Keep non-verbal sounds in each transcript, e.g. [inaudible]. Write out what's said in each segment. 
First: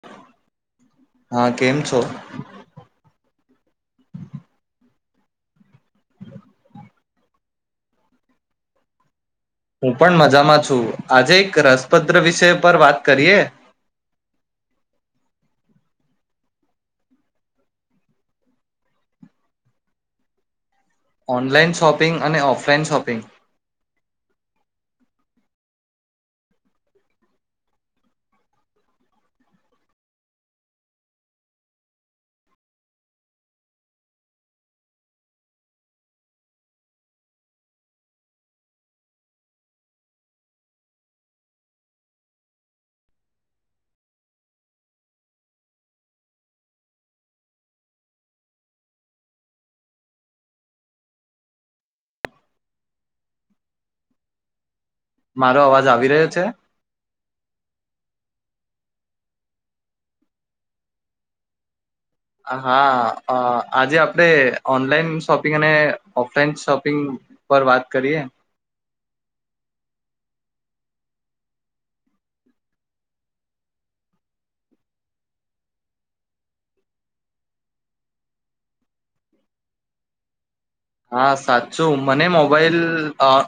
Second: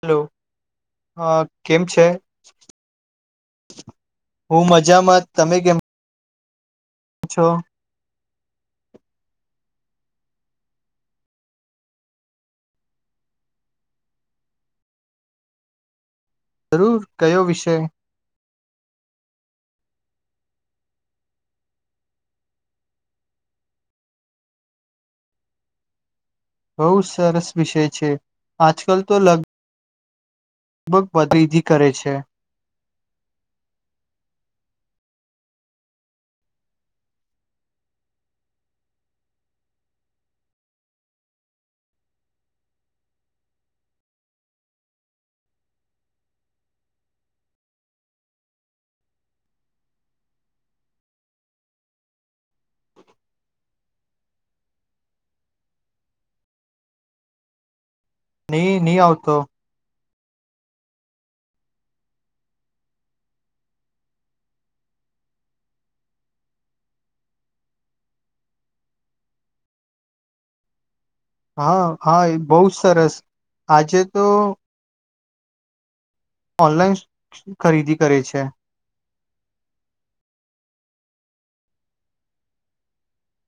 Hello હ હા કેમ છો છે હું મજામાં તમે કેમ છો હું પણ મજામાં છું આજે એક રસપદ્ર વિષય પર વાત કરીએ જરૂર કયો વિષય ઓનલાઈન શોપિંગ અને ઓફલાઈન શોપિંગ બહુ સરસ વિષય છે આજકાલ તો લગ લગભગ વધરીધી કરે છે મારો અવાજ આવી રહ્યો છે નહી નહી આવતો હા આજે આપણે ઓનલાઈન શોપિંગ અને ઓફલાઈન શોપિંગ પર વાત કરીએ હા હા એ બહુ સરસ આજે તો ઓનલાઈન ખરીદી કરે છે હા સાચું મને મોબાઈલ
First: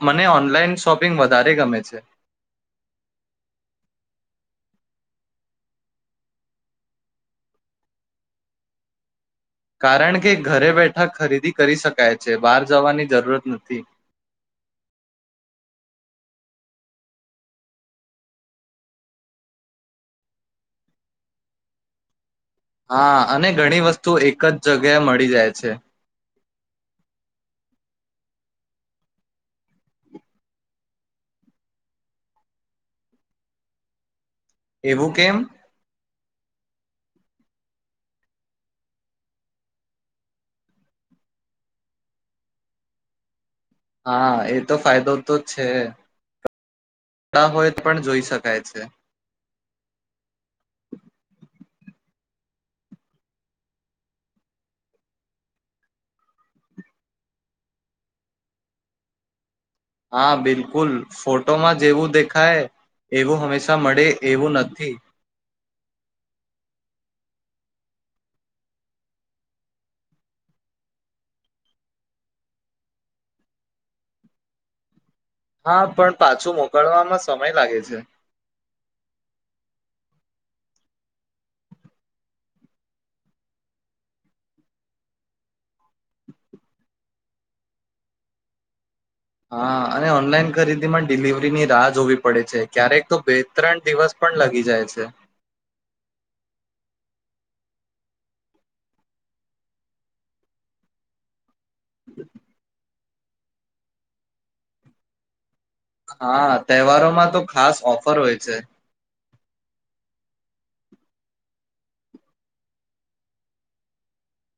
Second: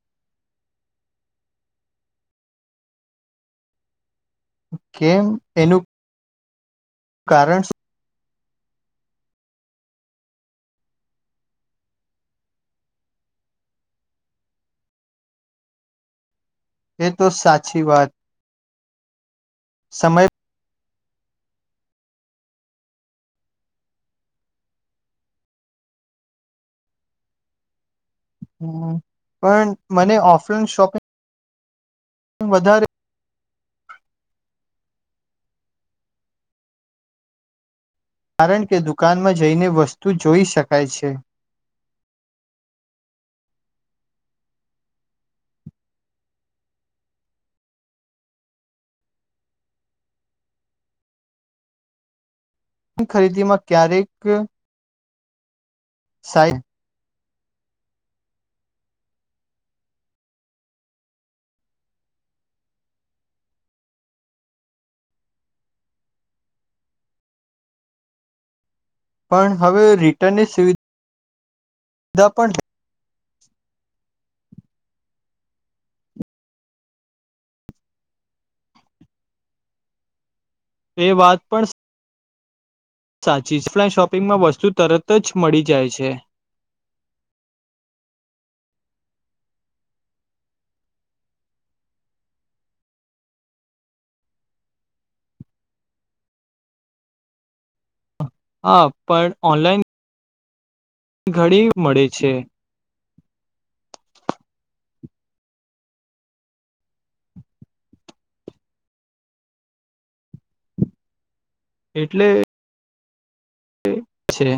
મને ઓનલાઈન શોપિંગ વધારે ગમે છે કેમ એનું કારણ કારણ કે ઘરે બેઠા ખરીદી કરી શકાય છે બહાર જવાની જરૂરત નથી એ તો સાચી વાત સમય હા અને ઘણી વસ્તુ એક જ જગ્યાએ મળી જાય છે હમ્મ પણ મને ઓફલાઈન શોપિંગ વધારે એવું કેમ કારણ કે દુકાનમાં જઈને વસ્તુ જોઈ શકાય છે હા એ તો ફાયદો તો છે, ના હોય પણ જોઈ શકાય છે. ખરીદીમાં ક્યારેક સાઈ હા બિલકુલ ફોટોમાં જેવું દેખાય, એવું હંમેશા મળે એવું નથી. પણ, હવે રિટર્નની સુવિધા. દ પણ હા, પણ પાછું મોકલવામાં સમય લાગે છે. તે વાત પણ સ સાચી ઓનલાઈન શોપિંગમાં વસ્તુ તરત જ મળી જાય છે. [unintelligible] હા, અને ઓનલાઈન ખરીદીમાં ડિલિવરીની રાહ જોવી પડે છે. ક્યારેક તો બે ત્રણ દિવસ પણ લગી જાય છે. હા પણ ઓનલાઈન ઘણી, મળે છે, હા, તહેવારો માં તો, ખાસ ઓફર હોય છે. એટલે! છે.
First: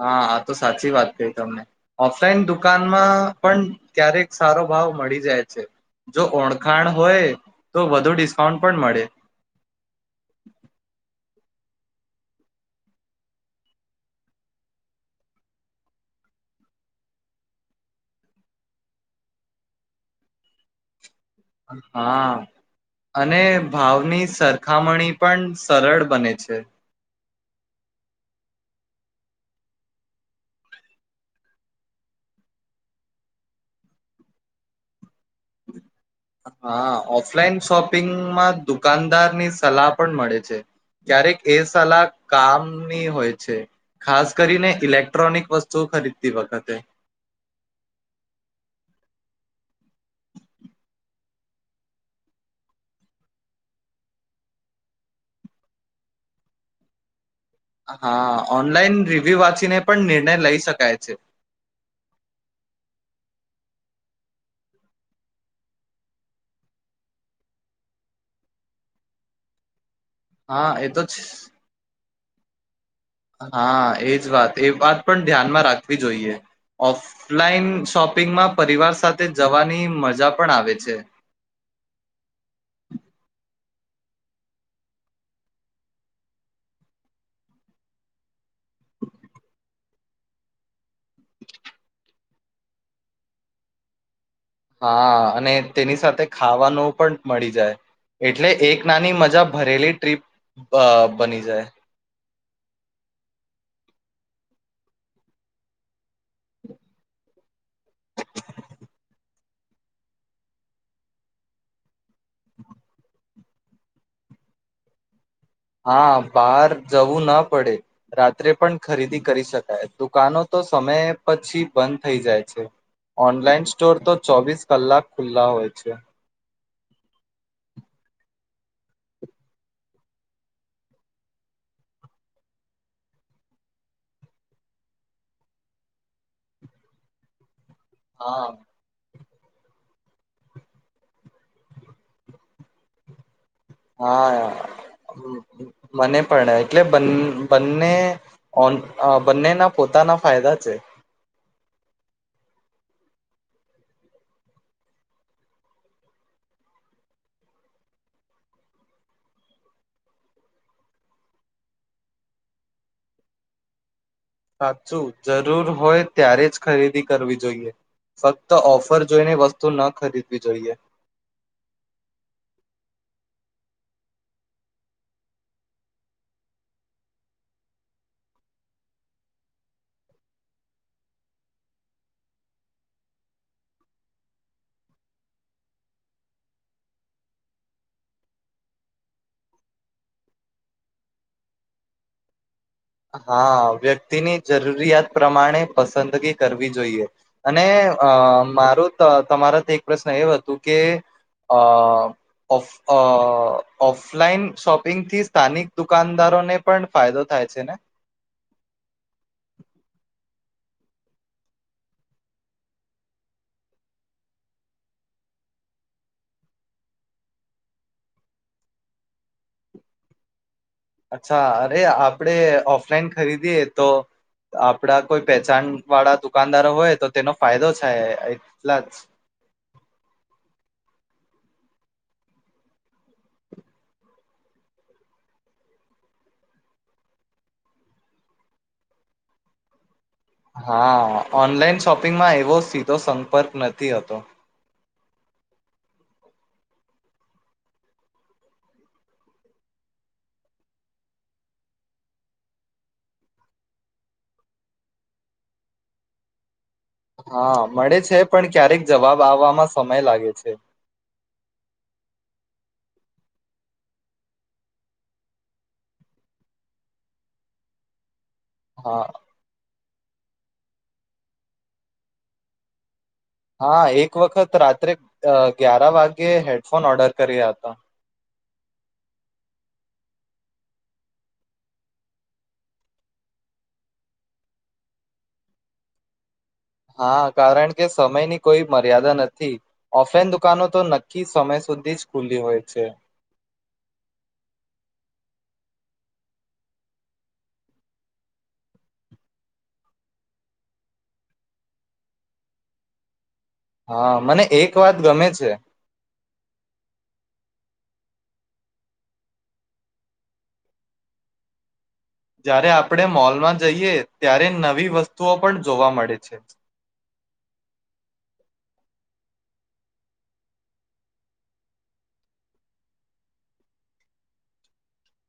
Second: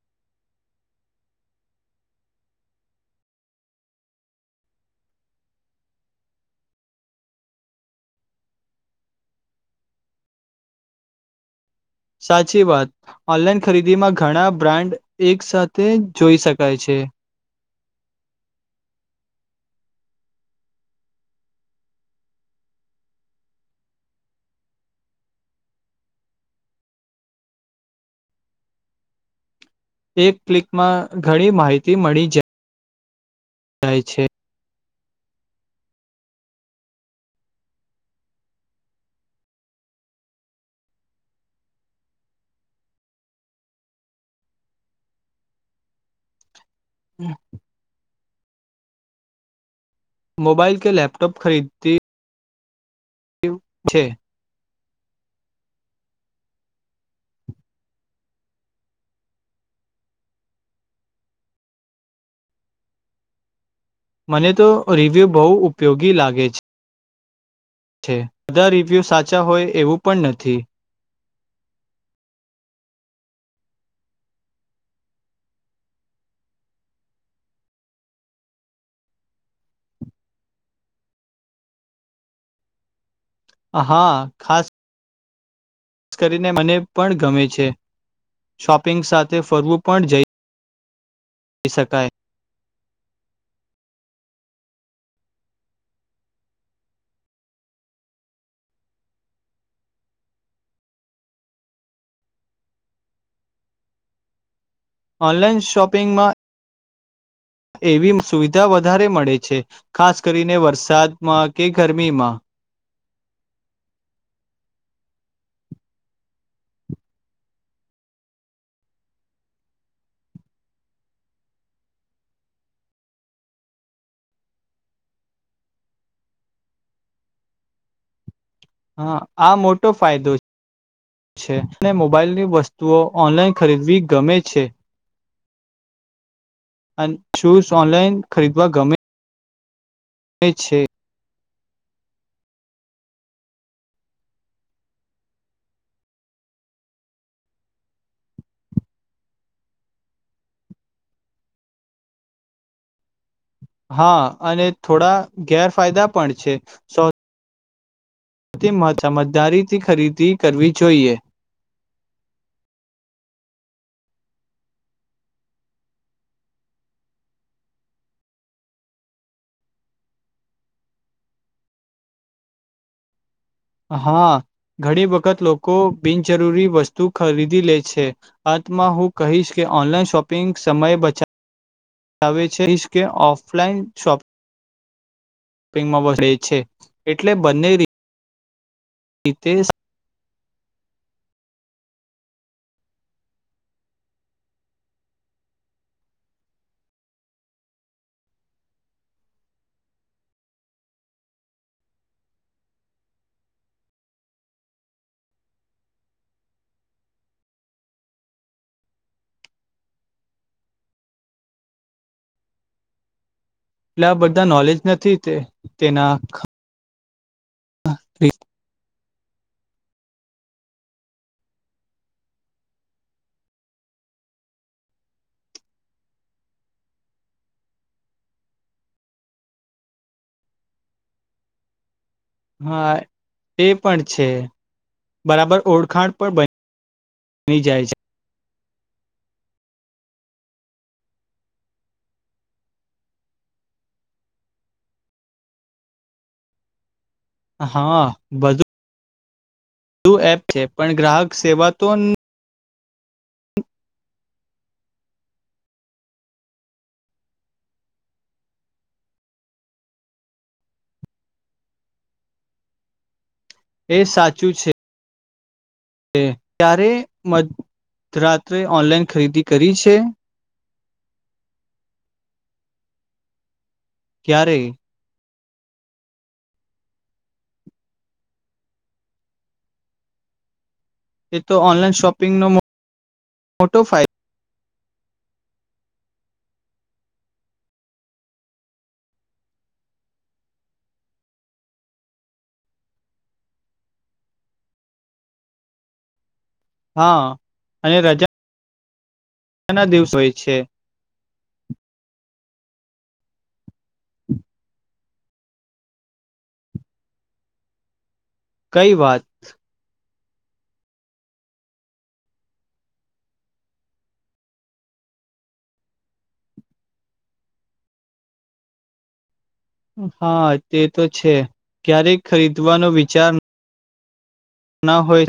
હા આ તો સાચી વાત કઈ તમને, ઓફલાઈન દુકાનમાં પણ ક્યારેક સારો ભાવ મળી જાય છે. જો ઓળખાણ હોય તો વધુ ડિસ્કાઉન્ટ પણ મળે. [unintelligible] સાચી વાત, ઓનલાઈન ખરીદીમાં ઘણા બ્રાન્ડ એક સાથે જોઈ શકાય છે. હા અને ભાવની સરખામણી પણ સરળ બને છે. એક ક્લિકમાં ઘણી માહિતી મળી જાય થાય છે. હા, ઓફલાઈન શોપિંગમાં દુકાનદારની સલાહ પણ મળે છે. ક્યારેક એ સલાહ કામની હોય છે. ખાસ કરીને ઇલેક્ટ્રોનિક વસ્તુ ખરીદતી વખતે. હમ, મોબાઈલ કે લેપટોપ ખરીદી તી છે. હા ઓનલાઈન રિવ્યુ વાંચીને પણ, નિર્ણય લઈ શકાય છે. મને તો રિવ્યૂ બહુ ઉપયોગી લાગે છે. છે, બધા રિવ્યુ સાચા હોય એવું પણ નથી હા એ તો જ હા, એ જ વાત એ વાત પણ ધ્યાનમાં રાખવી જોઈએ, ઓફલાઈન શોપિંગમાં પરિવાર સાથે જવાની મજા પણ આવે છે. હા ખાસ ખાસ કરીને મને પણ ગમે છે. શોપિંગ સાથે ફરવું પણ જઈ [inaudible] શકાય હા અને તેની સાથે ખાવાનું પણ મળી જાય. એટલે એક નાની મજા ભરેલી ટ્રીપ અઅ બની જાય. ઓનલાઈન શોપિંગમાં [unintelligible] એવી સુવિધા વધારે મળે છે ખાસ કરીને વરસાદમાં કે ગરમી મી માં. હા બહાર જવું ના પડે, રાત્રે પણ ખરીદી કરી શકાય. દુકાનો તો સમય પછી બંધ થઈ જાય છે. ઓનલાઈન સ્ટોર તો ચોવીસ કલાક ખુલ્લા હોય છે. હા આ મોટો ફાયદો [unintelligible] છે. અને મોબાઈલની વસ્તુઓ ઓનલાઈન ખરીદવી ગમે છે. અને શુંઝ ઓનલાઈન હા ખરીદવા ગમે હ [inaudible] છે હા મને પણ એટલે બંને બંને ઓન બઃન્નેનાં પોતાના ફાયદા છે હા અને થોડા ગેરફાયદા પણ છે. સ તેમજ સમજદારીથી ખરીદી કરવી જોઈએ. સાચું, જરૂર હોય ત્યારે જ ખરીદી કરવી જોઈએ, ફક્ત ઓફર જોઈને વસ્તુ ન ખરીદવી જોઈએ. હા ઘણી વખત લોકો બિનજરૂરી વસ્તુ ખરીદી લે છે. અંતમાં હું કહીશ કે ઓનલાઈન શોપિંગ સમયે બચાવા વે છે ઈશ કે ઓફલાઈન શોપિ પિમાં બ એ છે એટલે બંને હીતેસ હા વ્યક્તિની જરૂરિયાત પ્રમાણે પસંદગી કરવી જોઈએ અને અ મારો તમારાથી એક પ્રશ્ન એવ હતોું કે અફ અ ઓફલાઈન શોપિંગ થી સ્થાનિક દુકાનદારોને પણ ફાયદો થાય છે ને એટલે આ બધા નોલેજ નથી તે તેના અચ્છા અરે આપડે ઓફલાઈન ખરીદીએ તો આપડા કોઈ પહેચણ વાળા દુકાનદારો હોય તો તેનો ફાયદો થાય એટલા જ હા એ પણ છે બરાબર ઓળખાણ પણ બ બની જાય છે હા ઓનલાઈન શોપિંગમાં એવો સીધો સંપર્ક નથી થતો હા બધું બું એપ છે પણ ગ્રાહક સેવા તો હા મળે છે પણ ક્યારેક જવાબ આવવામાં સમય લાગે છે એ સાચું છે કે ત્યારે મ રાત્રે હા ઓનલાઈન ખરીદી કરી છે હા એક વખત ક્યારે રાત્રે અ ગ્યારા વાગ્યે હેડફોન ઓર્ડર કર્યા હતા એ તો ઓનલાઈન શોપિંગનો મોટો ફાયદો હા કારણ કે સમયની કોઈ મર્યાદા નથી ઓફલાઈન દુકાનો તો નક્કી સમય સુધી જ ખુલ્લી હોય છે હા અને રજા ના દિવસ હોયે છે હા મને એક વાત ગમે છે કઈ વાત જ્યારે આપણે મોલમાં જઈએ ત્યારે નવી વસ્તુઓ પણ જોવા મળે છે હા તે તો છે ક્યારે ખરીદવાનો વિચાર ના હોય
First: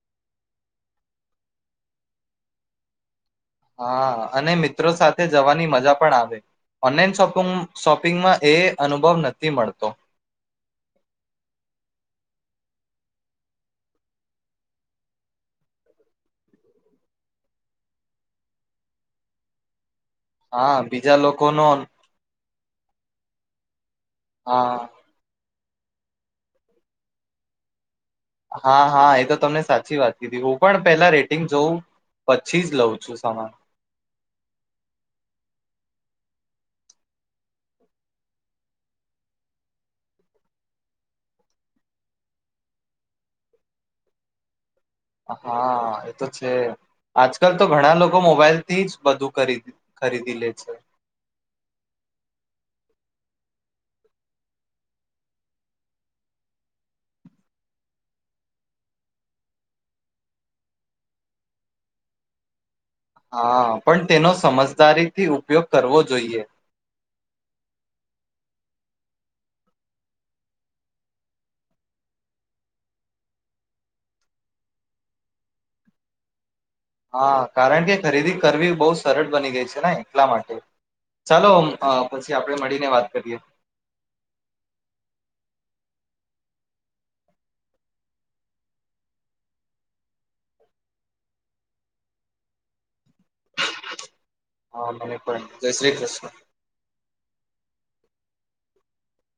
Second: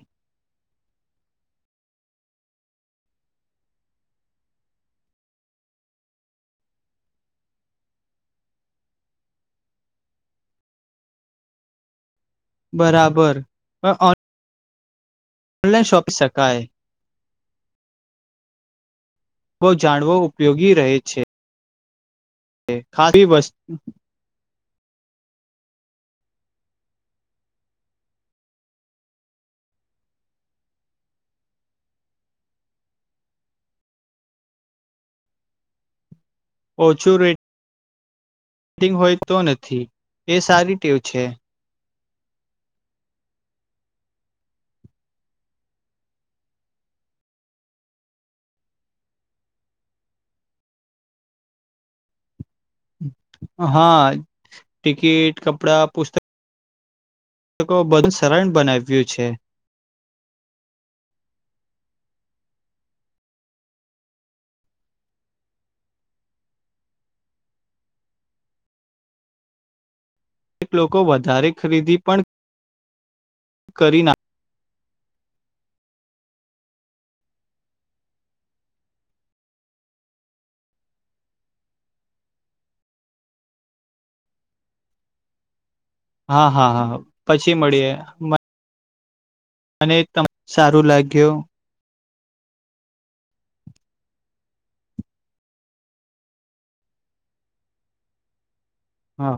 હા અને મિત્રો સાથે જવાની મજા પણ આવે ઓનલાઈન શોપ શોપિંગમાં એ અનુભવ નથી મળતો બરાબર ઓન ઓનલાઇન શોપિ શકાય બોજ જાણવો ઉપયોગી હા રહે બીજા છે લોકોનો ખાલી વસ્તુ હા હા હા એ તો તમને સાચી વાત કીધી હું પણ પેલા રેટિંગ જોઉં પછી જ લઉં છું સમાન ઓછું રેટિંગ હોય તો નથી એ સારી ટેવ છે હા એ તો છે આજકાલ તો ઘણા લોકો મોબાઈલથી જ બધું ખ ખરીદી લે છે હા ટિકિટ કપડા પુસ્તક પુસ્તકો બંધ સરણ બનાવ્યું છે હા પણ તેનો સમજદારીથી ઉપયોગ કરવો જોઈએ અનેક લોકો વધારે ખરીદી પણ કરી નાખ હા કારણ કે ખરીદી કરવી બહુ સરળ બની ગઈ છે ને એટલા માટે ચાલો અ પછી આપણે મળીને વાત કરીએ હા હા હા પછી મળીએ મને તમને સારું લાગ્યું હા મને પણ જય શ્રી કૃષ્ણ હા